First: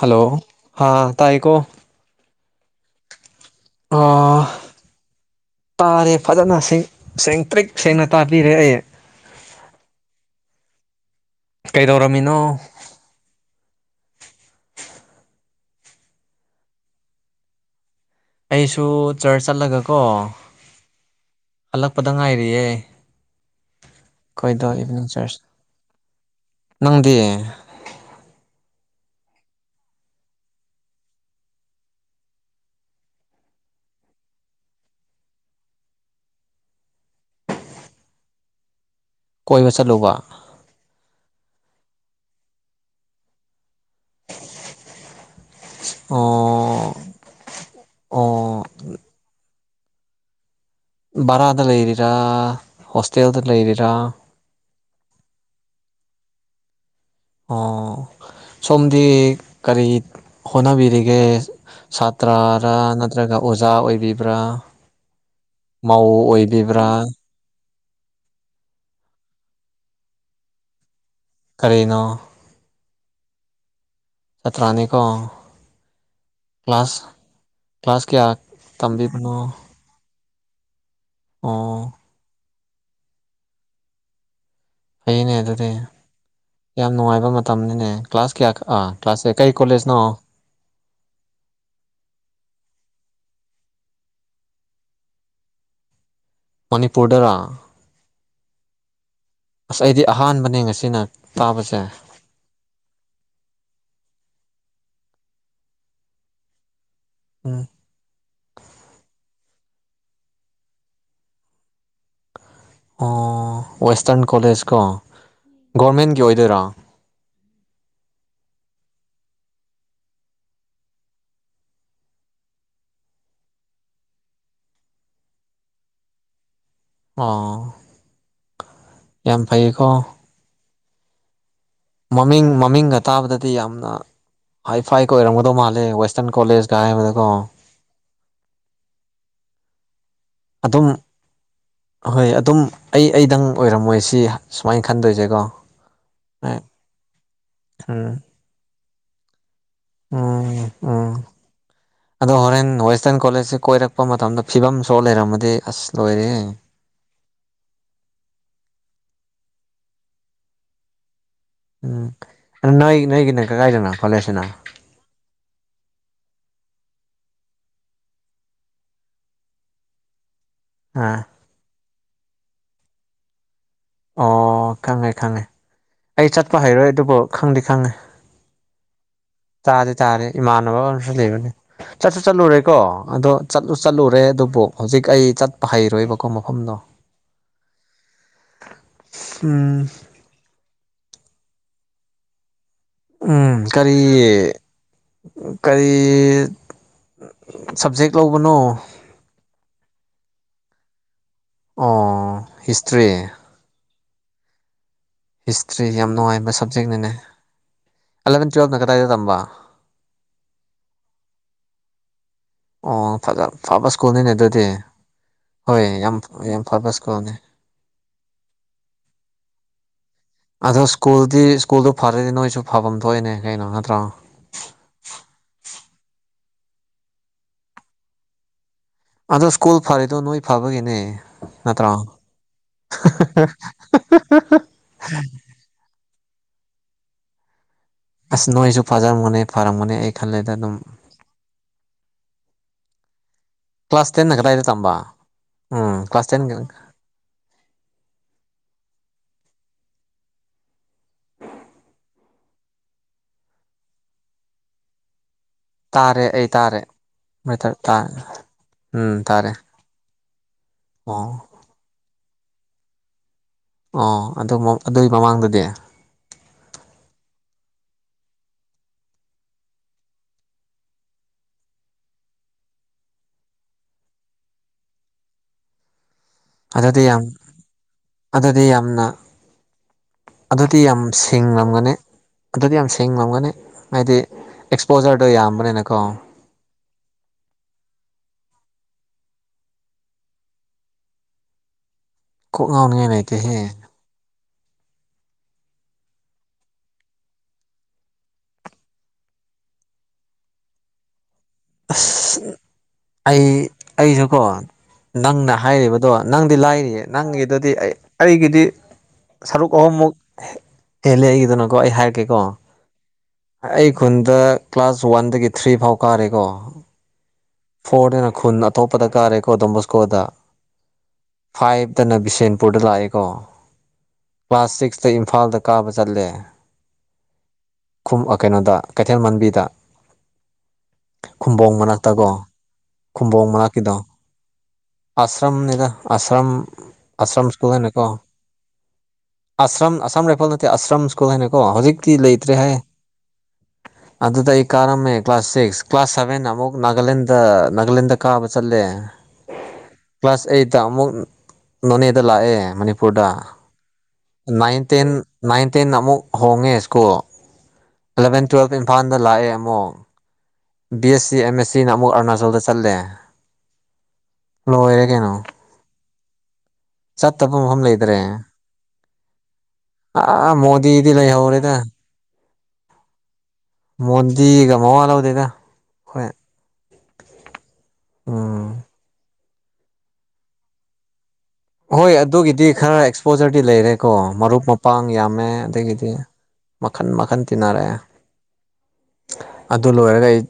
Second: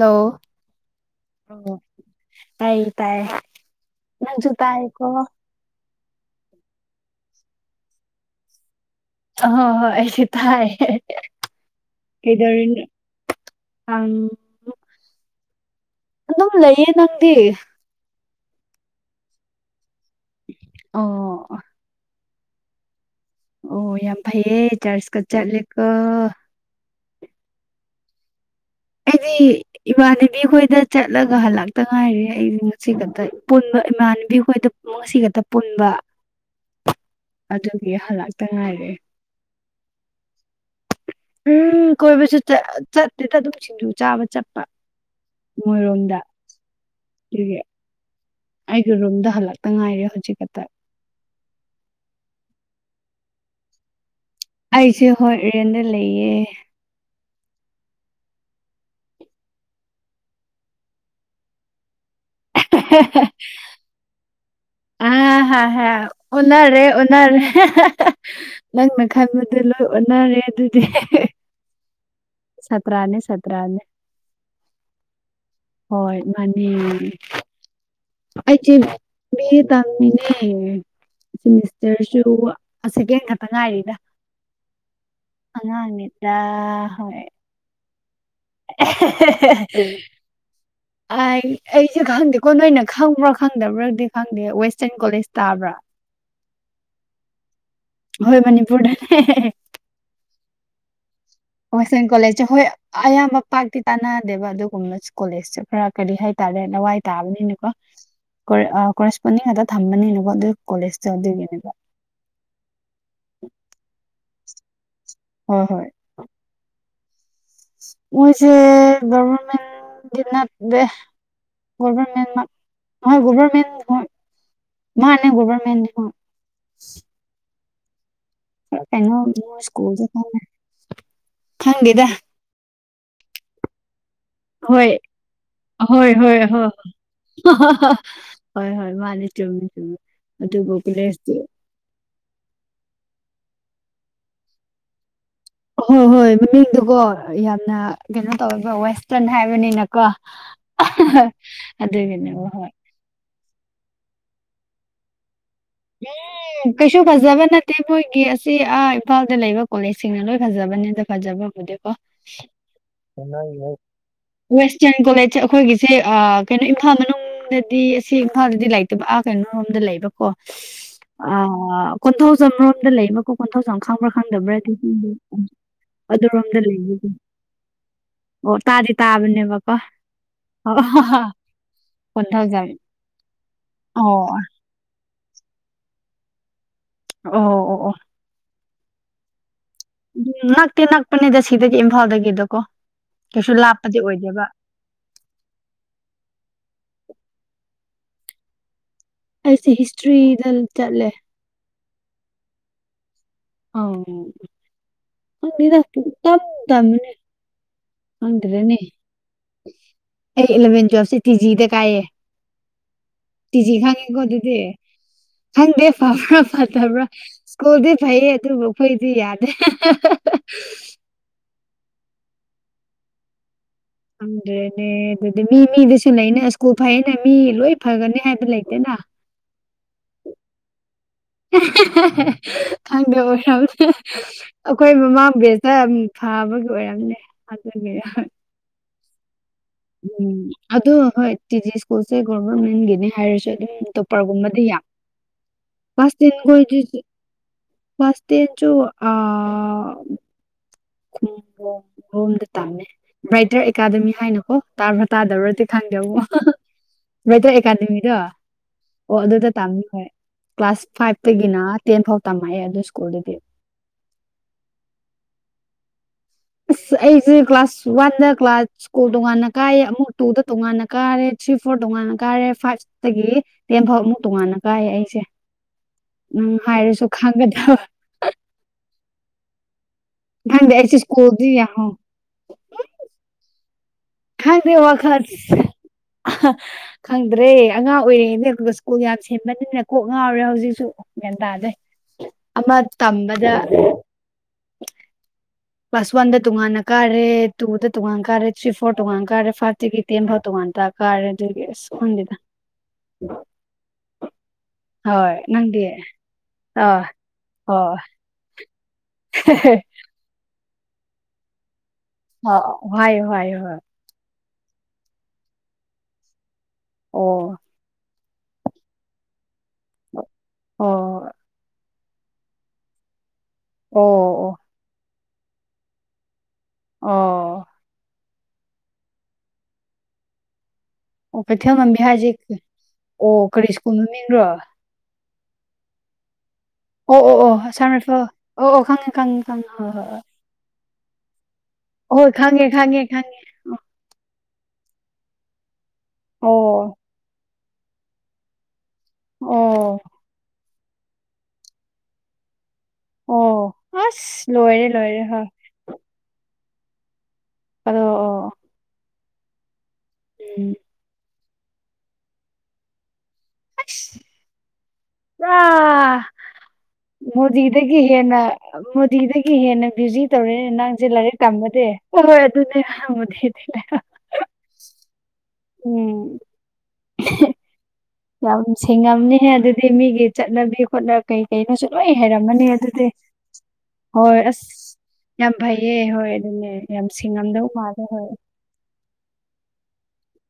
hello ꯍꯥꯥ ꯇꯥꯏꯀꯣ ꯇꯥꯏ ꯇꯥꯏꯌꯦ ꯑꯣ ꯅꯪꯁꯨ ꯇꯥꯏꯀꯣ ꯇꯔꯦ ꯐꯖꯅꯦꯡ ꯁꯦꯡ ꯇ꯭ꯔꯤꯛ ꯁꯦꯡꯅ ꯇꯥꯕꯤꯔꯦ ꯑꯩ ꯑ ꯍ‌ꯣꯏ ꯍ‌ꯣꯏ ꯑꯩꯁꯨ ꯊꯥꯏ ꯀꯩꯗꯧꯔꯝꯃꯤꯅꯣ ꯑꯪ ꯑꯗꯨꯝ ꯂꯩꯌꯦ ꯅꯪꯗꯤ ꯑꯩꯁꯨ ꯆꯔꯁ ꯆꯠꯂꯒ ꯀꯣ ꯑꯣ ꯍꯜꯂꯛꯄꯗ ꯉꯥꯏ ꯔꯤꯌ‌ꯦ ꯑꯣ ꯌꯥꯝ ꯐꯩꯌꯦ ꯑꯩꯈꯣꯏꯗꯣ ꯏꯚꯅꯤꯡ ꯆꯔꯆꯀ ꯆꯔ ꯆꯠꯂꯦꯀꯣ ꯅꯪꯗꯤ ꯑꯩꯗꯤ ꯏꯃꯥꯟꯅꯕꯤ ꯈꯣꯏꯗ ꯆꯠꯂꯒ ꯍꯜꯂꯛꯇ ꯉꯥꯏꯔꯦ ꯑꯩꯁꯨ ꯉꯁꯤ ꯈꯛꯇ ꯄꯨꯟꯕ ꯏꯃꯥꯟꯅꯕꯤ ꯑꯩꯈꯣꯏꯗ ꯉꯁꯤ ꯈꯛꯇ ꯄꯨꯟꯕ ꯑꯗꯨꯒꯤ ꯍꯜꯂꯛꯇ ꯉꯥꯏꯔꯤ ꯀꯣꯏꯕ ꯆꯠꯂꯨꯕ ꯎꯝ ꯀꯣꯏꯕꯁꯨ ꯆꯠ ꯆꯠ ꯆꯠꯇ‌ꯦ ꯁꯤꯡꯖꯨ ꯆꯥꯕ ꯆꯠꯄ ꯃꯣꯏꯔꯣꯝꯗ ꯑꯣ ꯑꯗꯨꯒꯤ ꯑꯣ ꯑꯩꯒꯤ ꯔꯨꯝꯗ ꯍꯜꯂꯛꯇ ꯉꯥꯏꯔꯦ ꯍꯧꯖꯤꯛꯈꯛꯇ ꯚꯔꯥꯗ ꯂꯩꯔꯤꯔꯥ ꯍꯣꯁꯇꯦꯜꯗ ꯂꯩꯔꯤꯔꯥ ꯑꯩꯁꯦ ꯍꯣꯏ ꯔꯦꯟꯗ ꯂꯩꯌꯦ ꯑꯣ ꯁꯣꯝꯗꯤ ꯀꯔꯤ ꯍꯣꯠꯅꯕꯤꯔꯤꯒꯦ ꯁꯥꯠ ꯇ꯭ꯔꯥ ꯔ ꯅꯠꯇ꯭ꯔꯒ ꯑꯣꯖꯥ ꯑꯣꯏꯕꯤꯕ꯭ꯔꯥ ꯑ ꯍ ꯍ ꯃꯧ ꯑꯣꯟꯅꯔꯦ ꯑꯣꯏꯕꯤꯕ꯭ꯔꯥ ꯑꯣꯟꯅꯔ‌ꯦ ꯅꯪꯅ ꯈꯟꯕꯗꯨ ꯂꯣꯏ ꯑꯣꯟꯅꯔꯦ ꯑꯗꯨꯗꯤ ꯀꯔꯤꯅꯣ ꯁꯇꯔꯅꯦ ꯁꯇꯔꯅꯦ ꯆꯇꯔꯥꯅꯤꯀꯣ ꯍꯣꯏ ꯃꯥꯅꯤ ꯀ꯭ꯂꯥꯁ ꯀꯌꯥ ꯑꯩꯆꯦ ꯃꯤ ꯇꯝꯕꯤꯕꯅꯣ ꯇꯝꯃꯤꯅꯦ ꯑꯣ ꯁꯤꯃꯤꯁꯇꯔꯁꯨ ꯑ ꯁꯤꯀ‌ꯦꯟ ꯈꯛꯇ ꯉꯥꯏꯔꯤꯗ ꯐꯩꯅꯦ ꯑꯗꯨꯗꯤ ꯑꯉꯥꯡꯅꯤꯗ ꯌꯥꯝ ꯍꯣꯏ ꯅꯨꯡꯉꯥꯏꯕ ꯃꯇꯝꯅꯤꯅꯦ ꯀ꯭ꯂꯥꯁ ꯀꯌꯥ ꯑꯥ ꯀ꯭ꯂꯥꯁꯁꯦ ꯀꯔꯤ ꯀꯣꯂꯦꯖꯅꯣ ꯑꯩ ꯑꯩꯁꯦ ꯈꯪꯗꯦꯀꯣ ꯅꯣꯏꯅ ꯈꯪꯕ꯭ꯔ ꯈꯪꯗꯕ꯭ꯔꯗꯤ ꯈꯪꯗꯦ ꯋꯦꯁꯇꯔꯟ ꯀꯣꯂꯦꯖ ꯇꯥꯕ꯭ꯔꯥ ꯃꯅꯤꯄꯨꯔꯗꯔ ꯍꯣꯏ ꯃꯅꯤꯄꯨꯔꯗꯅꯦ ꯑꯁ ꯑꯩꯗꯤ ꯑꯍꯥꯟꯕꯅꯦ ꯉꯁꯤꯅ ꯇꯥꯕꯁꯦ ꯋꯥꯁ ꯀꯣꯂꯦꯖꯁꯦ ꯍꯣꯏ ꯑꯌꯥꯝꯕ ꯄꯥꯛꯇꯤ ꯇꯥꯟꯅꯗꯦꯕ ꯑꯗꯨ ꯀꯣꯂꯦꯖ ꯈꯔ ꯀꯔꯤ ꯍꯥꯏꯇꯥꯔꯦ ꯂꯋꯥꯏ ꯎꯝ ꯇꯥꯕꯅꯤꯅꯀꯣ ꯀ‌ꯣ ꯑ ꯃꯅꯤꯡ ꯈꯛꯇ ꯊꯝꯕꯅꯤꯅꯦꯀꯣ ꯑꯗꯨ ꯀꯣꯂꯦꯖꯇ ꯑꯗꯨꯒꯤꯅꯦꯕ ꯑꯣ ꯋꯦꯁꯇꯔꯟ ꯀꯣꯂꯦꯖ ꯀꯣ ꯍꯣꯏ ꯍꯣꯏ ꯒꯣꯔꯃꯦꯟꯒꯤ ꯑꯣꯏꯗꯣꯏꯔꯥ ꯃꯣꯏꯁꯦ ꯒ‌ꯣꯕꯔꯃꯦꯟꯗꯤ ꯅꯠꯇ‌ꯦ ꯒ‌ꯣꯕꯔꯃꯦꯟ ꯃꯛ ꯍꯣꯏ ꯒ‌ꯣꯚꯔꯃꯦꯟ ꯍꯣꯏ ꯃꯥꯟꯅ‌ꯦ ꯒꯣꯕꯔꯃ‌ꯦꯟꯅꯤ ꯑꯣ ꯀꯩꯅꯣ ꯌꯥꯝ ꯐꯩꯌꯦꯀꯣ ꯁꯀꯨꯜ [unintelligible] ꯃꯃꯤꯡ ꯃꯃꯤꯡꯒ ꯇꯥꯕꯗꯗꯤ ꯌꯥꯝꯅ ꯍꯥꯏ ꯍꯣꯏ ꯐꯥꯏꯒ ꯑꯣꯏꯔꯝꯒꯗꯧ ꯃꯥꯜꯂꯦ ꯍꯣꯏ ꯋꯦꯁꯇꯔꯟ ꯍꯣꯏ ꯍ ꯀꯣꯂꯦꯖꯀ ꯍꯥꯏꯕꯗꯀꯣ ꯍꯣꯏ ꯍꯣꯏ ꯃꯥꯅꯤ ꯆꯨꯝꯃꯤ ꯆꯨꯝꯃꯤ ꯑꯗꯨꯕꯨ ꯑꯗꯨꯝ ꯗ꯭ꯔ‌ꯦꯁꯇꯤ ꯍꯣꯏ ꯑꯗꯨꯝ ꯑꯩ ꯑꯩꯗꯪ ꯑꯣꯏꯔꯝꯃꯣꯏ ꯁꯤ ꯁꯨꯃꯥꯏꯅ ꯈꯟꯗꯣꯏꯁꯦꯀꯣ ꯑ ꯍꯣꯏ ꯍꯣꯏ ꯃꯃꯤꯡꯗꯨꯀꯣ ꯌꯥꯝꯅ ꯎꯝ ꯀꯩꯅꯣ ꯇꯧꯋꯦꯕ ꯋꯦꯁꯇꯔꯟ ꯍꯥꯏ ꯍꯥꯏꯕꯅꯤꯅꯀꯣ ꯎꯝ ꯎꯝ ꯑꯗꯨꯒꯤꯅꯦ ꯑꯗꯣ ꯍꯣꯏ ꯍꯣꯔꯦꯟ ꯋꯦꯁꯇꯔꯟ ꯀꯣꯂꯦꯖꯁꯦ ꯀꯣꯏꯔꯛꯄ ꯃꯇꯝꯗ ꯐꯤꯕꯝ ꯁꯣꯛ ꯂꯩꯔꯝꯃꯗꯤ ꯑꯁ ꯂꯣꯏꯔꯦꯍꯦ ꯎꯝ ꯀꯩꯁꯨ ꯐꯖꯕ ꯅꯠꯇꯦ ꯃꯣꯏꯒꯤ ꯑꯁꯤ ꯑꯥ ꯏꯝꯐꯥꯜꯗ ꯂꯩꯕ ꯀꯣꯂꯦꯖꯁꯤꯡꯅ ꯂꯣꯏ ꯐꯖꯕꯅꯦꯗ ꯐꯖꯕꯕꯨꯗꯤ ꯀꯣ ꯎꯝ ꯅꯣꯏ ꯅꯣꯏꯒꯤꯅ ꯀꯗꯥꯏꯗꯅꯣ ꯀꯣꯂꯦꯖꯁꯤꯅ [unintelligible] ꯋꯦꯁꯇꯔꯟ ꯀꯣꯂꯦꯖꯁꯦ ꯑꯩꯈꯣꯏꯒꯤꯁꯦ ꯀꯩꯅꯣ ꯏꯝꯐꯥꯜ ꯃꯅꯨꯡꯗꯗꯤ ꯑꯁꯤ ꯏꯝꯐꯥꯜꯗꯗꯤ ꯂꯩꯇꯕ ꯑꯥ ꯀꯩꯅꯣꯔꯣꯝꯗ ꯂꯩꯕꯀꯣ ꯑꯥ ꯑ ꯀꯣꯟꯊꯧꯖꯝ ꯔꯣꯝꯗ ꯂꯩꯕꯀꯣ ꯀꯣꯟꯊꯧꯖꯝ ꯈꯪꯕ꯭ꯔꯥ ꯑꯣ ꯈꯪꯗꯕ꯭ꯔꯥ ꯈꯪꯉꯦ ꯈꯪꯉꯦ [unintelligible] ꯑꯩ ꯆꯠꯄ ꯍꯩꯔꯣꯏ ꯑꯗꯨꯕꯨ ꯈꯪꯗꯤ ꯈꯪꯉꯦ ꯑꯣ ꯇꯥꯗꯤ ꯇꯥꯕꯅꯦꯕꯀꯣ ꯇꯥꯗꯤ ꯇꯥꯔꯦ ꯏꯃꯥꯟꯅꯕ ꯑꯔꯁꯨ ꯂꯩꯕꯅꯦ ꯆꯠꯁꯨ ꯀꯣꯟꯊꯧꯖꯝ ꯆꯠꯂꯨꯔꯦꯀꯣ ꯑꯗꯨ ꯑꯗꯣ ꯆꯠꯂꯨ ꯑꯣ ꯆꯠꯂꯨꯔꯦ ꯑꯗꯨꯕꯨ ꯍꯧꯖꯤꯛ ꯑꯩ ꯆꯠꯄ ꯍꯩꯔꯣꯏꯕꯀꯣ ꯃꯐꯝꯗꯣ ꯑꯣ ꯑꯣ ꯑꯣ ꯎꯝ ꯎꯝ ꯅꯥꯛꯇꯤ ꯅꯥꯛꯄꯅꯦꯗ ꯁꯤꯗꯒꯤ ꯏꯝꯐꯥꯜꯗꯒꯤꯗꯀꯣ ꯀꯩꯁꯨ ꯎꯝ ꯂꯥꯞꯄꯗꯤ ꯀꯔꯤ ꯑꯣꯏꯗꯦꯕ ꯀꯔꯤ ꯁꯞꯖꯦꯛ ꯂꯧꯕꯅꯣ ꯑꯩꯁꯦ ꯍꯤꯁꯇ꯭ꯔꯤꯗ ꯆꯠꯂꯦ ꯑꯣ ꯍꯤꯁꯇ꯭ꯔꯤ ꯈꯪꯗꯦꯗ ꯍꯤꯁꯇ꯭ꯔꯤ ꯌꯥꯝ ꯄꯨꯡꯇꯝ ꯅꯨꯡꯉꯥꯏꯕ ꯇꯝꯕꯅꯦ ꯁꯕꯖꯦꯛꯅꯤꯅꯦ ꯑꯦꯂꯚꯦꯟ ꯇꯨꯌꯦꯜꯞꯅ ꯈꯪꯗ꯭ꯔꯦꯅꯦ ꯀꯗꯥꯏꯗ ꯇꯝꯕ ꯑꯩ ꯏꯂꯕꯦꯟ ꯇ꯭ꯋꯦꯜꯚꯁꯦ ꯇꯤ ꯖꯤꯗ ꯀꯥꯏꯌꯦ ꯑꯣ ꯐꯖ ꯇꯤꯖꯤ ꯐꯕ ꯈꯪꯉꯦꯀꯣ ꯁ꯭ꯀꯨꯜꯅꯤꯅꯦ ꯑꯗꯨꯗꯤ ꯍꯣꯏ ꯈꯪꯗꯦ ꯌꯥꯝ ꯐꯕ꯭ꯔꯥ ꯌꯥꯝ ꯐꯕ ꯐꯠꯇꯕ꯭ꯔꯥ ꯁ꯭ꯀꯨꯜꯅꯤ ꯁ꯭ꯀꯨꯜꯗꯤ ꯐꯩꯌꯦ ꯑꯗꯨꯕꯨ ꯑꯩꯈꯣꯏꯗꯤ ꯌꯥꯗꯦ ꯑꯗꯣ ꯁ꯭ꯀꯨꯜꯗꯤ ꯁ꯭ꯀꯨꯜꯗꯣ ꯐꯔꯗꯤ ꯅꯣꯏꯁꯨ ꯐꯚꯝ ꯊꯣꯛꯏꯅꯦ ꯀꯩꯅꯣ ꯅꯠꯇ ꯈꯪꯗ꯭ꯔꯦꯅꯦ ꯑꯗꯨꯗꯤ ꯃꯤ ꯃꯤꯗꯁꯨ ꯂꯩꯅ ꯁ꯭ꯀꯨꯜ ꯐꯌꯦꯅ ꯃꯤ ꯂꯣꯏ ꯐꯒꯅꯤ ꯍꯥꯏꯕ ꯂꯩ ꯑꯗꯣ ꯁ꯭ꯀꯨꯜ ꯐꯔꯤꯗꯣ ꯅꯣꯏ ꯐꯕꯒꯤꯅꯦ ꯅꯠꯇ꯭ꯔꯣ ꯈꯪꯗꯦ ꯑꯣꯏꯔꯝꯅꯦ ꯑꯩꯈꯣꯏ ꯃꯃꯥꯡ ꯕꯦꯁꯇ ꯐꯥꯕꯒꯤ ꯑꯣꯏꯔꯝꯂꯦ ꯑꯗꯨꯒꯤꯔ ꯑꯁ ꯅꯣꯏꯁꯨ ꯐꯖꯔꯝꯒꯅꯤ ꯐꯔꯝꯒꯅꯤ ꯑꯩ ꯎꯝ ꯈꯜꯂꯦꯗ ꯑꯗꯨꯝ ꯑꯗꯣ ꯍꯣꯏ ꯇꯤ ꯖꯤ ꯁ꯭ꯀꯨꯜꯁꯦ ꯒꯣꯕꯔꯃꯦꯟꯒꯤꯅꯦ ꯍꯥꯏꯔꯁꯨ ꯑꯝ ꯀ꯭ꯂꯥꯁ ꯇꯦꯟꯅ ꯇꯣꯄꯔꯒꯨꯝꯕꯗꯤ ꯀꯗꯥꯏꯗ ꯌꯥꯝ ꯇꯝꯕ ꯀ꯭ꯂꯥꯁ ꯇꯦꯟ [unintelligible] ꯀ꯭ꯂꯥꯁ ꯇꯦꯟꯁꯨ ꯑꯥ.... ꯈꯨꯝꯕꯣꯡ ꯔꯣꯝꯗ ꯇꯥꯝꯃꯦ ꯕ꯭ꯔꯥꯏꯇꯔ ꯑꯦꯀꯥꯗꯃꯤ ꯍꯥꯏꯅꯀꯣ ꯇꯥꯕ꯭ꯔꯥ ꯇꯥꯗꯕ꯭ꯔꯥ ꯗꯤ ꯈꯪꯗꯦꯕꯣ ꯇꯥꯔꯦ ꯑꯩ ꯇꯥꯔꯦ ꯕ꯭ꯔꯥꯢꯇꯔ ꯃꯩꯇꯩ ꯇꯥꯔꯦ ꯑꯦꯀꯥꯗꯃꯤꯗꯣ ꯑꯣ ꯎꯝ ꯑꯗꯨꯗ ꯇꯥꯔꯦ ꯇꯝꯃꯤ ꯍꯣꯏ ꯀ꯭ꯂꯥꯁ ꯑꯣ ꯐꯥꯏꯚꯇꯒꯤꯅ ꯇꯦꯟ ꯐꯥꯎ ꯇꯝꯃꯛꯑꯦ ꯑꯗꯨ ꯁ꯭ꯀꯨꯜꯗꯨꯗꯤ ꯑꯣ ꯑꯗꯨ ꯃꯨꯛ ꯑꯗꯨꯢ ꯃꯃꯥꯡꯗꯗꯤ ꯢꯁ ꯑꯩꯖꯦ ꯀ꯭ꯂꯥꯁ ꯋꯥꯟꯗ ꯀ꯭ꯂꯥꯁ ꯁ꯭ꯀꯣꯜ ꯇꯣꯉꯥꯟꯅ ꯀꯥꯏꯌꯦ ꯑꯃꯨꯛ ꯇꯨꯗ ꯇꯣꯉꯥꯟꯅ ꯀꯥꯔꯦ ꯊ꯭ꯔꯤ ꯐꯣꯔ ꯇꯉ ꯋꯥꯟ ꯀꯥꯔꯦ ꯐꯥꯏꯚꯇꯒꯤ ꯇꯦꯟ ꯐꯥꯎꯃꯨꯛ ꯇꯣꯉꯥꯟꯅ ꯀꯥꯏꯌꯦ ꯑꯩꯁꯦ ꯎꯝ ꯑꯗꯨꯗꯤ ꯍꯥꯏꯔꯁꯨ ꯌꯥꯝ ꯈꯪꯒꯗꯕ ꯑꯗꯨꯗꯤ ꯌꯥꯝꯅ ꯈꯪꯗꯦ ꯑꯗꯨꯗꯤ ꯑꯩꯁꯦ ꯌꯥꯝ ꯁ꯭ꯀꯨꯜꯗꯤ ꯌꯥꯝ ꯁꯤꯡꯂꯝꯒꯅꯤ ꯑꯗꯨꯗꯤ ꯌꯥꯝ ꯁꯤꯡꯂꯝꯒꯅꯤ ꯍꯥꯏꯗꯤ ꯈꯪꯗꯦ ꯋꯥꯈꯜ ꯑꯦꯛꯁꯄꯣꯖꯔꯗꯣ ꯌꯥꯝꯕꯅꯤꯅꯀꯣ ꯈꯪꯗ꯭ꯔꯦ ꯑꯉꯥꯡ ꯑꯣꯏꯔꯤꯉꯅꯦ ꯁ ꯀꯣꯛ ꯌꯥꯝ ꯁꯦꯝꯕꯅꯤꯅ ꯀꯣꯛ ꯉꯥꯎꯔꯦ ꯍꯧꯖꯤꯛꯁꯨ ꯒ꯭ꯌꯥꯟ ꯇꯥꯗꯦ ꯀꯣꯛ ꯑꯃ ꯉꯥꯎꯅꯤꯡꯉꯥꯏ ꯇꯝꯕꯗ ꯂꯩꯇꯦꯍꯦ ꯀ꯭ꯂꯥꯁ ꯋꯥꯟꯗ ꯇꯣꯉꯥꯟꯅ ꯀꯥꯔꯦ ꯇꯨꯗ ꯇꯣꯉꯥꯟꯅ ꯀꯥꯔꯦ ꯊ꯭ꯔꯤ ꯐꯣꯔ ꯇꯣꯉꯥꯟꯅ ꯀꯥꯔꯦ ꯐꯥꯏꯚꯇꯒꯤ ꯇꯦꯟ ꯐꯥꯎ ꯇꯣꯉꯥꯟ ꯇ ꯀꯥꯔꯦ ꯑꯁ ꯑꯗꯨꯒꯤ ꯈꯪꯗꯦꯗ ꯑꯁ ꯑꯩ ꯑꯩꯖꯨꯀꯣ ꯍꯣꯏ ꯅꯪꯅ ꯅꯪꯗꯤ ꯍꯥꯏꯔꯤꯕꯗꯣ ꯅꯪꯗꯤ ꯑꯥ ꯂꯥꯏꯔꯤꯌꯦ ꯅꯪꯒꯤꯗꯨꯗꯤ ꯑꯣ ꯑꯩ ꯑꯩꯒꯤꯗꯤ ꯁꯔꯨꯛ ꯑꯍꯨꯝ ꯃꯨꯛ ꯍꯦꯜꯂꯦ ꯑꯩꯒꯤꯗꯅꯀꯣ ꯑꯩ ꯍꯥꯏ ꯒꯦꯀꯣ ꯑꯣ ꯍꯥꯏꯌꯣ ꯍꯥꯏꯌꯣ ꯍꯣꯏ ꯑꯩ ꯈꯨꯟꯗ ꯀ꯭ꯂꯥꯁ ꯋꯥꯟꯗꯒꯤ ꯊ꯭ꯔꯤ ꯐꯥꯎ ꯀꯥꯔꯦꯀꯣ ꯑꯣ ꯐꯣꯔꯗꯅ ꯈꯨꯟ ꯑꯇꯣꯞꯄꯗ ꯀꯥꯔꯦꯀꯣ ꯗꯣꯟꯕꯣꯁꯀꯣꯗ ꯑꯣ ꯑꯣ ꯐꯥꯏꯚ ꯇꯅ ꯕꯤꯁꯦꯟꯄꯨꯔꯗ ꯂꯥꯛꯑꯦꯀꯣ ꯑꯣ ꯀ꯭ꯂꯥꯁ ꯑꯣ ꯁꯤꯛꯁꯇ ꯏꯝꯐꯥꯜꯗ ꯀꯥꯕ ꯆꯠꯂꯦ ꯑꯣ ꯐ ꯀꯩꯅꯣꯗ ꯀꯩꯊꯦꯜ ꯃꯥꯟꯕꯤꯗ ꯑꯣ ꯈꯨꯝꯕꯣꯡ ꯀꯩꯊꯦꯜ ꯃꯥꯟꯕꯤ ꯃꯅꯥꯛꯇꯀꯣ ꯍꯥꯏꯁꯦ ꯑꯣ ꯈꯨꯝꯕꯣꯡ ꯀꯔꯤ ꯁ꯭ꯀꯨꯜ ꯃꯅꯥꯛꯀꯤꯗꯣ ꯃꯃꯤꯡꯔꯣ ꯑꯁ꯭ꯔꯝꯅꯤꯗ ꯑꯁ꯭ꯔꯝ ꯑꯣ ꯑꯣ ꯑꯁ꯭ꯔꯝ ꯑꯣ ꯁ꯭ꯀꯨꯜ ꯑꯁꯥꯝ ꯍꯥꯏꯅꯀꯣ ꯔꯥꯏꯐꯜ ꯑꯣ ꯑꯣ ꯈꯪꯉꯦ ꯈꯪꯉꯦ ꯈꯪꯉꯦ ꯍꯣꯏ ꯑꯁ꯭ꯔꯝ ꯑꯁꯥꯝ ꯔꯥꯏꯐꯜ ꯅꯠꯇꯦ ꯑꯁ꯭ꯔꯝ ꯁ꯭ꯀꯨꯜ ꯍꯥꯏꯅꯀꯣ ꯑꯣ ꯍꯧꯖꯤꯛꯇꯤ ꯍꯣꯏ ꯍꯣꯏ ꯍꯣꯏ ꯂꯩꯇ꯭ꯔꯦ ꯈꯪꯉꯦ ꯍꯥꯏ ꯈꯪꯉꯦ ꯈꯪꯉꯦ ꯑꯗꯨꯗ ꯀꯥꯔꯝꯃꯦ ꯀ꯭ꯂꯥꯁ ꯁꯤꯛꯁ ꯀ꯭ꯂꯥꯁ ꯁꯚꯦꯟ ꯑꯃꯨꯛ ꯑꯣ ꯅꯥꯒꯥꯂꯦꯟꯗ ꯅꯥꯒꯥꯂꯦꯟꯗ ꯀꯥꯕ ꯆꯠꯂꯦ ꯑꯣ ꯀ꯭ꯂꯥꯁ ꯑꯩꯠꯇ ꯑꯃꯨꯛ ꯅꯣꯅꯦꯗ ꯂꯥꯛꯑꯦ ꯨꯗ ꯑꯣ ꯑꯁ ꯂꯣꯏꯔꯦ ꯅꯥꯏꯟꯇꯦꯟ ꯂꯣꯏꯔꯦ ꯍꯣꯏ ꯅꯥꯏꯟꯇꯦꯟ ꯑꯃꯨꯛ ꯍꯣꯡꯉꯦ ꯁ꯭ꯀꯨꯜ ꯑꯗꯣ ꯑꯦꯂꯚꯦꯟ ꯑꯣ ꯇꯨꯋꯦꯜꯞ ꯏꯝꯐꯥꯜꯗ ꯂꯥꯛꯑꯦ ꯑꯃꯨꯛ ꯎꯝ ꯕꯤ ꯑꯦꯁ ꯁꯤ ꯑꯦꯝ ꯑꯦꯁ ꯁꯤꯅ ꯑꯃꯨꯛ ꯑꯔꯨꯅꯥꯆꯜꯗ ꯆꯠꯂꯦ ꯂꯣꯏꯔꯦ ꯀꯩꯅꯣ ꯑ ꯆꯠꯇꯕ ꯃꯐꯝ ꯃꯣꯗꯤꯗꯒꯤ ꯂꯩꯇ꯭ꯔꯦ ꯍꯦꯟꯅ ꯃꯣꯗꯤꯗꯒꯤ ꯍꯦꯟꯅ ꯃ꯭ꯌꯨꯖꯤ ꯑꯥ ꯇꯧꯔꯦꯅꯦ ꯅꯥꯡꯁꯦ ꯃꯣꯗꯤꯗꯤ ꯂꯥꯏꯔꯤꯛ ꯂꯩꯍꯧꯔꯦꯗ ꯇꯥꯝꯕꯗ ꯍ ꯍꯣꯏ ꯑꯗꯨ ꯊ ꯃꯣꯟꯗꯤꯒ ꯃꯋꯥ ꯂꯧꯗꯦꯗ ꯍꯣꯏ ꯎꯝ ꯌꯥꯝ ꯁꯦꯡꯉꯝꯅꯤꯍꯦ ꯑꯗꯨꯗꯤ ꯃꯤꯒꯤ ꯆꯠꯅꯕꯤ ꯍꯣꯠꯅ ꯀꯩ ꯀꯩꯅꯁꯨ ꯂꯣꯏ ꯍꯣꯏ ꯍꯩꯔꯝꯃꯅꯤ ꯑꯗꯨꯒꯤꯗꯤ ꯈꯔ ꯑꯗꯨꯗꯤ ꯑꯦꯛꯁꯄꯣꯖꯔꯗꯤ ꯂꯩꯔꯦꯀꯣ ꯍꯣꯏ ꯑꯁ ꯃꯔꯨꯞ ꯃꯄꯥꯡ ꯌꯥꯝꯃꯦ ꯌꯥꯝ ꯐꯩꯌꯦ ꯍꯣꯏ ꯑꯗꯒꯤꯗꯤ ꯍꯣꯏ ꯑꯗꯨꯅꯦ ꯌꯥꯝ ꯃꯈꯟ ꯃꯈꯟ ꯁꯤꯡꯉꯝꯗꯧ ꯇꯤꯟꯅꯔꯛꯑꯦ ꯋꯥꯗ ꯍꯣꯏ ꯑꯗꯨ ꯂꯣꯏꯔꯒ ꯑꯩ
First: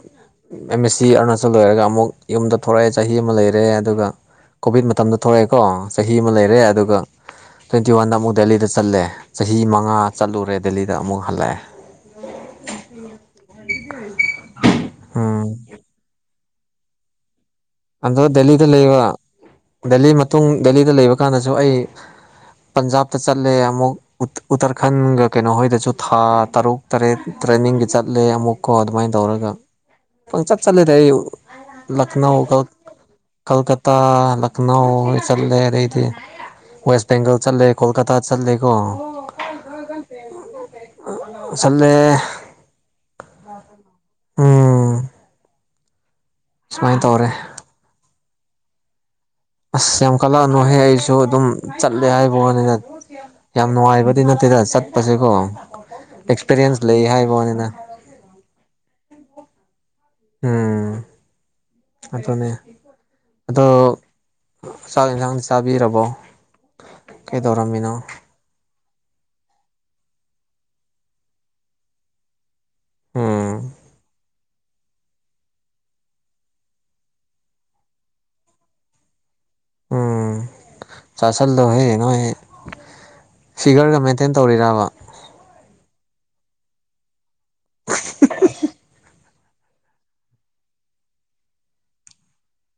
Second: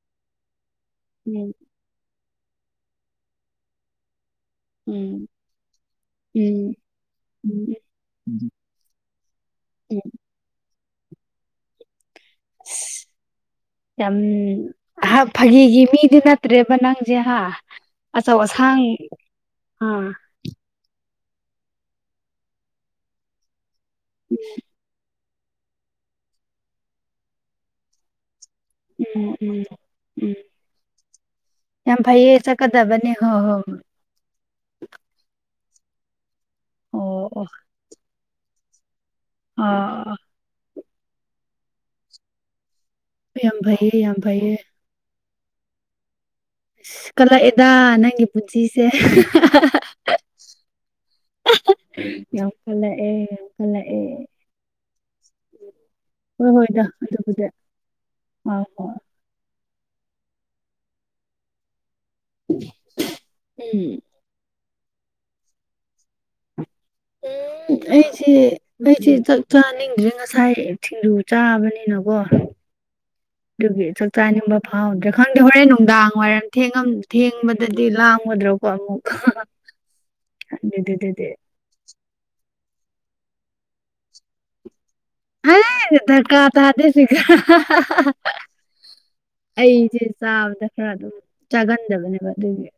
ꯑꯦꯝ ꯑꯦꯁ ꯁꯤ ꯑꯔꯨꯅꯥꯆꯜ ꯎꯝ ꯂꯣꯏꯔꯒ ꯑꯃꯨꯛ ꯌꯨꯝꯗ ꯊꯣꯛꯂꯛꯑꯦ ꯆꯍꯤ ꯑꯃ ꯂꯩꯔꯦ ꯑꯗꯨꯒ ꯀꯣꯚꯤꯠ ꯃꯇꯝꯗ ꯎꯝ ꯊꯣꯛꯂꯛꯑꯦꯀꯣ ꯤ ꯑꯃ ꯂꯩꯔꯦ ꯎꯝ ꯑꯗꯨꯒ ꯎꯝ ꯇ꯭ꯋꯦꯟꯇꯤ ꯋꯥꯟꯗ ꯑꯃꯨꯛ ꯗꯦꯂꯤꯗ ꯆꯠꯂꯦ ꯆꯍꯤ ꯃꯉꯥ ꯎꯝ ꯆꯠꯂꯨꯔꯦ ꯗꯦꯂꯤꯗ ꯑꯃꯨꯛ ꯍꯜꯂꯛꯑꯦ ꯌꯥꯝ ꯎꯝ ꯐꯒꯤꯒꯤ ꯃꯤꯗꯤꯅ ꯠꯇ꯭ꯔꯦꯕꯅꯥꯡꯖꯦꯍꯥ ꯑꯗ꯭ꯔ ꯗꯦꯜꯂꯤꯗ ꯂꯩꯕ ꯗꯦꯜꯂꯤ ꯑꯥ ꯃꯇꯨꯡ ꯗꯦꯜꯂꯤꯗ ꯂꯩꯕ ꯀꯥꯟꯗꯁꯨ ꯑꯩ ꯄꯟꯖꯥꯕꯇ ꯆꯠꯂꯦ ꯑꯃꯨꯛ ꯎꯇꯔꯈꯟꯒ ꯀꯩꯅꯣꯍꯣꯏꯗꯁꯨ ꯊꯥ ꯇꯔꯨꯛ ꯇꯔꯦꯠ ꯇ꯭ꯔꯦꯅꯤꯡꯒꯤ ꯆꯠꯂꯦ ꯑꯃꯨꯛ ꯀꯣ ꯑꯗꯨꯃꯥꯏꯅ ꯎꯝ ꯇꯧꯔꯒ ꯎꯝ ꯎꯝ ꯄꯪ ꯆꯠ ꯆꯠꯂꯦꯗ ꯑꯩ ꯌꯥꯝ ꯐꯩꯌꯦ ꯂꯈꯅꯧꯒ ꯆꯠꯀꯗꯕꯅꯦ ꯍꯣꯏ ꯍꯣꯏ ꯀꯜꯀꯇꯥ ꯂꯈꯅꯧ ꯆꯠꯂꯦ ꯑꯗꯩꯗꯤ ꯋꯦꯁ ꯑꯣ ꯕꯦꯡꯒꯜ ꯑꯣ ꯆꯠꯂꯦ ꯀꯣꯜꯀꯇꯥ ꯆꯠꯂꯦꯀꯣ ꯑꯥ ꯁꯜꯦ ꯌꯥꯝ ꯐꯩꯌꯦ ꯌꯥꯝ ꯐꯩꯌꯦꯦ ꯁꯨꯃꯥꯏꯅ ꯇꯧꯔꯦ ꯀꯂꯛꯑꯗꯥ ꯅꯪꯒꯤ ꯄꯨꯟꯁꯤꯁꯦ ꯑꯁ ꯌꯥꯝ ꯀꯜꯂꯛꯑꯅꯨꯍꯦ ꯑꯩꯁꯨ ꯑꯗꯨꯝ ꯆꯠꯂꯦ ꯍꯥꯏꯕ ꯌꯥꯝ ꯋꯥꯅꯤꯅ ꯀꯜꯂꯛꯑꯦ ꯌꯥꯝ ꯀꯜꯂꯛꯑꯦ ꯅꯨꯡꯉꯥꯏꯕꯗꯤ ꯅꯠꯇꯦꯗ ꯆꯠꯄꯁꯦꯀꯣ ꯑꯦꯛꯁꯄꯤꯦꯔꯤꯌꯦꯟꯁ ꯂꯩ ꯍꯥꯏꯕꯅꯤꯅ ꯑ ꯍꯣ ꯎꯝ ꯑꯗꯣ ꯑꯗꯣ ꯎꯝ ꯆꯥꯛ ꯌꯦꯟꯁꯥꯡ ꯆꯥꯕꯤꯔꯕꯣ ꯎꯝ ꯀꯩꯗꯧꯔꯝꯃꯤꯅꯣ ꯑꯩꯁꯤꯦ ꯑꯩꯁꯦ ꯆꯥꯛ ꯆꯥꯅꯤꯡꯗ꯭ꯔꯦ ꯉꯁꯥꯏ ꯁꯤꯡꯖꯨ ꯆꯥꯕꯅꯤꯅꯀꯣ ꯎꯝ ꯑꯗꯨ ꯆ ꯆꯥꯅꯤꯡꯕ ꯐꯥꯎꯗ꯭ꯔꯦ ꯈꯪꯗꯦ ꯍꯣꯔꯦꯟ ꯅꯨꯡꯗꯥꯡ ꯋꯥꯏꯔꯝ ꯊꯦꯡꯕꯗꯗꯤ ꯂꯥꯡꯉꯨꯗ꯭ꯔꯣꯀꯣ ꯑꯃꯨꯛꯀ ꯎꯝ ꯆꯥꯁꯜꯗꯣ ꯍꯌꯦ ꯅꯣꯏ ꯐꯤꯒꯔꯒ ꯃꯦꯟꯇꯦꯟ ꯇꯧꯔꯤꯔꯕ ꯑ ꯗꯙꯀꯥ ꯇꯗꯦ ꯁꯤꯒ ꯑꯩꯁꯦ ꯆꯥꯕꯗ ꯈꯔ ꯑꯗꯨꯝ ꯆꯥꯒꯟꯗꯕꯅꯦꯕ ꯑꯗꯨꯒꯤ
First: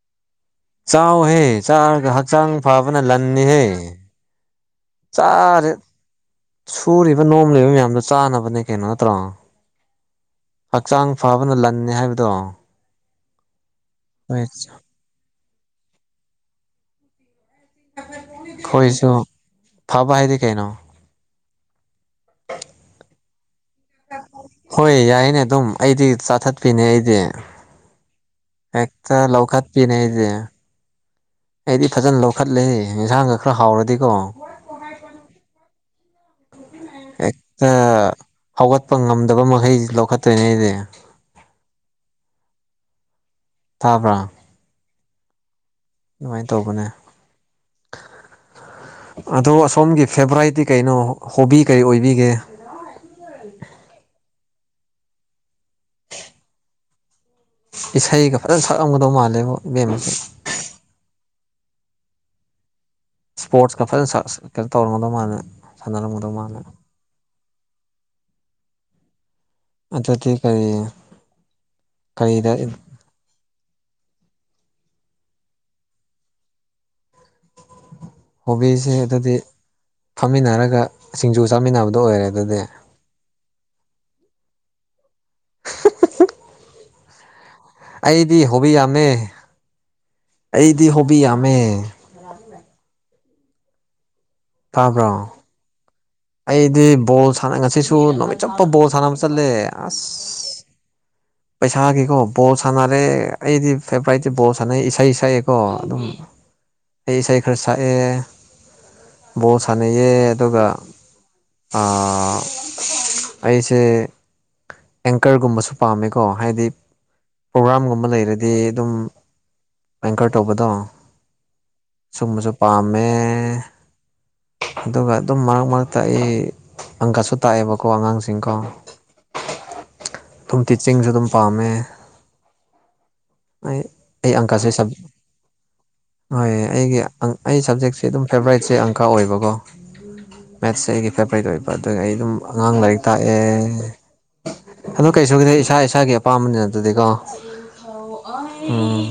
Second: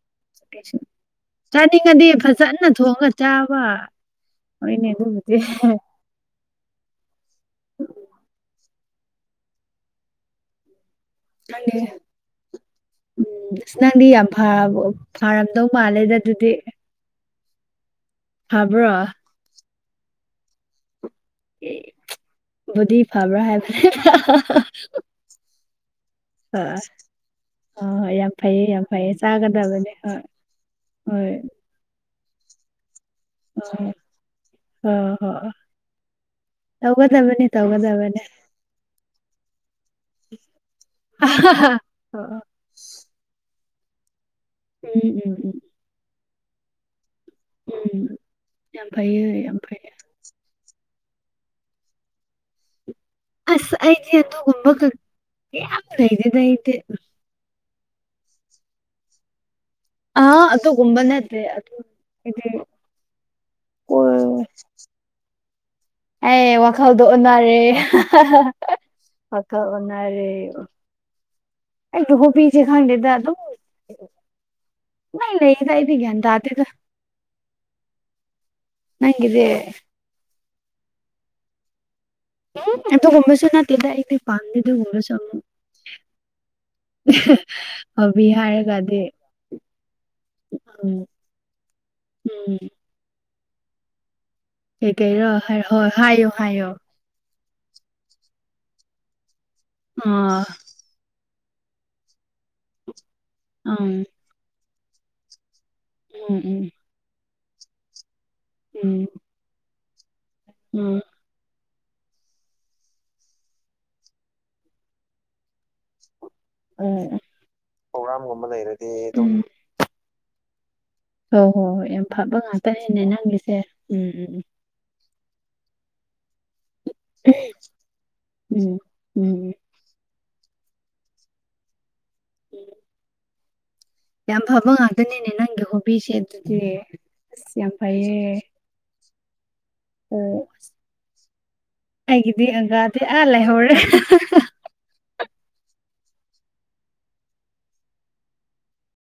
ꯆꯥꯎꯍꯦ ꯆꯥꯅꯤꯡꯉꯗꯤ ꯆꯥꯔꯒ ꯍꯛꯆꯥꯡ ꯐꯖꯅ ꯐꯕꯅ ꯊꯣꯡꯉ ꯆꯥꯕ ꯂꯟꯅꯤꯍꯦ ꯑꯩꯅꯦ ꯑꯗꯨꯗꯤ ꯆꯥꯔꯦ ꯁꯨꯔꯤꯕ ꯅꯣꯝꯂꯤꯕ ꯃꯌꯥꯝꯗꯣ ꯆꯥꯅꯕꯅꯦ ꯀꯩꯅꯣ ꯅꯠꯇ꯭ꯔꯣ ꯍꯛꯆꯥꯡ ꯐꯕꯅ ꯂꯟꯅꯤ ꯍꯥꯏꯕꯗꯣ ꯅꯗꯤ ꯐ ꯍꯣꯏ ꯐꯔ ꯃꯥꯂꯦꯗ ꯑꯗꯨꯗꯤ ꯐꯕ꯭ꯔꯣ ꯑꯩꯈꯣꯏꯁꯨ ꯐꯕ ꯍꯥꯏꯗꯤ ꯀꯩꯅꯣ ꯕꯣꯗꯤ ꯐꯕ꯭ꯔꯥ ꯍꯥꯏꯕ ꯍꯣꯏ ꯌꯥꯏꯅꯦ ꯑꯗꯨꯝ ꯑꯩꯗꯤ ꯆꯥꯊꯠ ꯍꯣꯏ ꯄꯤꯅꯦ ꯑꯩꯗꯤ ꯍꯣꯏ ꯌꯥꯝ ꯐꯩꯌꯦ ꯌꯥꯝ ꯐꯩꯌꯦ ꯍꯤꯛꯇ ꯂꯧꯈꯠ ꯄꯤꯅꯦ ꯆꯥꯒꯗꯕꯅꯦ ꯍꯣꯏ ꯑꯩꯗꯤ ꯍꯣꯏ ꯑꯩꯗꯤ ꯐꯖꯅ ꯂꯧꯈꯠꯂꯦ ꯌꯦꯟꯁꯥꯡꯒ ꯈꯔ ꯍꯣꯏ ꯍꯥꯎꯔꯗꯤꯀꯣ ꯍꯣꯏ ꯍꯣꯏ ꯇꯧꯒꯗꯕꯅꯦ ꯍꯦꯛꯇ ꯇꯧꯒꯗꯕꯅꯦ ꯍꯧꯒꯠꯄ ꯉꯝꯗꯕ ꯃꯈꯩ ꯂꯧꯈꯠꯇꯣꯏꯅꯦ ꯑꯩꯗꯤ ꯑꯍꯥ ꯍꯥ ꯊꯥꯕ꯭ꯔꯥ ꯎꯝ ꯎꯝ ꯎꯝ ꯑꯗꯨꯃꯥꯏꯅ ꯇꯧꯕꯅꯦ ꯎꯝ ꯌꯥꯝ ꯐꯩꯌꯦ ꯑꯗꯣ ꯌꯥꯝ ꯐꯩꯌꯦ ꯑꯁꯣꯝꯒꯤ ꯐꯦꯕ꯭ꯔꯥꯏꯠꯇꯤ ꯀꯩꯅꯣ ꯍꯣꯕꯤ ꯀꯔꯤ ꯑꯣꯏꯕꯤꯒꯦ ꯑꯁ ꯑꯩꯗꯤ ꯑꯗꯨꯒꯨꯝꯕ ꯌꯥꯝ ꯂꯩꯗꯦꯅ ꯑꯩꯗꯤ ꯏꯁꯩꯒ ꯐꯖꯅ ꯁꯛꯂꯝꯒꯗꯧ ꯃꯥꯜꯂꯦꯕꯣ ꯏꯕꯦꯝꯃꯁꯦ ꯑ ꯑ ꯑꯗꯨꯀꯨꯝꯕ ꯅꯠꯇꯦ ꯁꯄꯣꯔꯠꯁ ꯀ ꯐꯖꯅ ꯀꯩꯅꯣ ꯇꯧꯔꯝꯗ ꯃꯥꯥꯟꯅꯦ ꯑꯦ ꯋꯥꯈꯜꯗꯣ ꯑꯣꯟꯅꯔꯦ ꯋꯥꯈꯥꯜ ꯑꯣꯟꯅꯔꯦ ꯑꯗꯨꯗꯤ ꯀꯔꯤ ꯑꯩꯀꯤ ꯀꯔꯤꯗ ꯍꯣꯕꯤꯁꯦ ꯈꯟꯗꯦꯗ ꯑꯗꯨꯝ ꯄꯥꯪꯂꯩ ꯂꯩꯗ ꯑꯩꯗꯤ ꯒꯌ꯭ꯥꯟ ꯇꯥꯗꯦꯗꯥ ꯍꯣꯕꯤꯁꯦ ꯑꯗꯨꯗꯤ ꯐꯝꯃꯤꯟꯅꯔꯒ ꯁꯤꯡꯖꯨ ꯆꯥꯃꯤꯟꯅꯕꯗ ꯑꯗꯨꯒꯨꯝꯕꯁꯨ ꯅꯇꯦꯗꯥ ꯑꯩꯗꯤ ꯄꯥꯝꯗꯦ ꯎ [inaudible] ꯑꯩꯗꯤ ꯍꯣꯕꯤ ꯌꯥꯝꯃꯦ ꯑꯩꯗꯤ ꯎꯝ ꯍꯣꯕꯤ ꯌꯝꯃꯦ ꯎꯝ ꯀꯩ ꯇꯥꯕ꯭ꯔꯣ ꯀꯩꯔꯥ ꯑꯩꯗꯤ ꯕꯣꯜ ꯁꯥꯟꯅ ꯉꯁꯤꯁꯨ ꯅꯣꯃꯤꯠ ꯆꯨꯞꯄ ꯕꯣꯜ ꯁꯥꯟꯅꯕ ꯆꯠꯂꯦ ꯑꯁ ꯑꯥ ꯄꯩꯁꯥꯒꯤꯀꯣ ꯕꯣꯜ ꯁꯥꯟꯅꯔꯦ ꯑꯩꯗꯤ ꯎꯝ ꯐꯦꯚꯣꯔꯥꯏꯠ ꯕꯣꯜ ꯁꯥꯟꯅꯩ ꯏꯁꯩ ꯁꯛꯑꯦꯀꯣ ꯑꯗꯨꯝ ꯎꯝ ꯎꯝ ꯑꯩ ꯏꯁꯩ ꯈꯔ ꯁꯛꯑꯦ ꯎꯝ ꯕꯣꯜ ꯁꯥꯟꯅꯩꯌꯦ ꯑꯗꯨꯒ ꯎꯝ ꯑꯩꯁꯦ ꯑꯦꯡꯀꯔꯒꯨꯝꯕꯁꯨ ꯄꯥꯝꯃꯦꯀꯣ ꯍꯥꯏꯗꯤ ꯎꯝ ꯄ꯭ꯔꯣꯒ꯭ꯔꯥꯝꯒꯨꯝꯕ ꯂꯩꯔꯗꯤ ꯑꯗꯨꯝ ꯑꯦꯡꯀꯔ ꯇꯧꯕꯗꯣ ꯍꯣꯏ ꯍꯣꯏ ꯍꯣꯏ ꯌꯥꯝ ꯐꯕ ꯁꯨꯝꯕꯁꯨ ꯉꯥꯛꯇꯅꯦꯅꯦ ꯄꯥꯝꯃꯦ ꯅꯪꯒꯤꯁꯦ ꯎꯝ ꯎꯝ ꯎꯝ ꯑꯗꯨꯒ ꯑꯗꯨꯝ ꯃꯔꯛ ꯃꯔꯛꯇ ꯑꯩ ꯑꯪꯀꯁꯨ ꯇꯥꯛꯑꯦꯕꯀꯣ ꯑꯉꯥꯡꯁꯤꯡꯀꯣ ꯎꯝ ꯎꯝ ꯎꯝ ꯆꯤꯡꯁꯨ ꯑꯗꯨꯝ ꯄꯥꯝꯃꯦ ꯎꯝ ꯍ [inaudible] ꯑꯩ ꯑꯪꯀꯁꯦ ꯅꯪꯒꯤ ꯍꯣꯕꯤꯁꯦ ꯍꯣꯏ ꯑꯗꯨꯗꯤ ꯑꯩꯒꯤ ꯑꯁ ꯑꯩ ꯌꯥꯝ ꯁꯕꯖꯦꯛꯁꯦ ꯐꯩꯌꯦ ꯑꯗꯨꯝ ꯐꯦꯕꯣꯔꯥꯏꯠꯁꯦ ꯑꯣꯏꯕꯒꯣ ꯑꯣ ꯃꯦꯠꯁꯁꯦ ꯑꯩꯒꯤ ꯐꯦꯚꯔꯥꯏꯠ ꯑꯣꯏꯕ ꯑꯗꯨꯒ ꯑꯩ ꯑꯗꯨꯝ ꯑꯩꯒꯤꯗꯤ ꯑꯉꯥꯡ ꯂꯥꯏꯔꯤꯛ ꯑꯪꯀꯗꯤ ꯑꯥ ꯇꯥꯛꯑꯦ ꯂꯩꯍꯧꯔꯦ ꯑꯗꯨ ꯀꯩꯁꯨꯒꯤꯗ ꯏꯁꯥ ꯏꯁꯥꯒꯤ ꯑꯄꯥꯝꯕꯅꯤꯅ ꯑꯗꯨꯗꯤꯀꯣ ꯎꯝ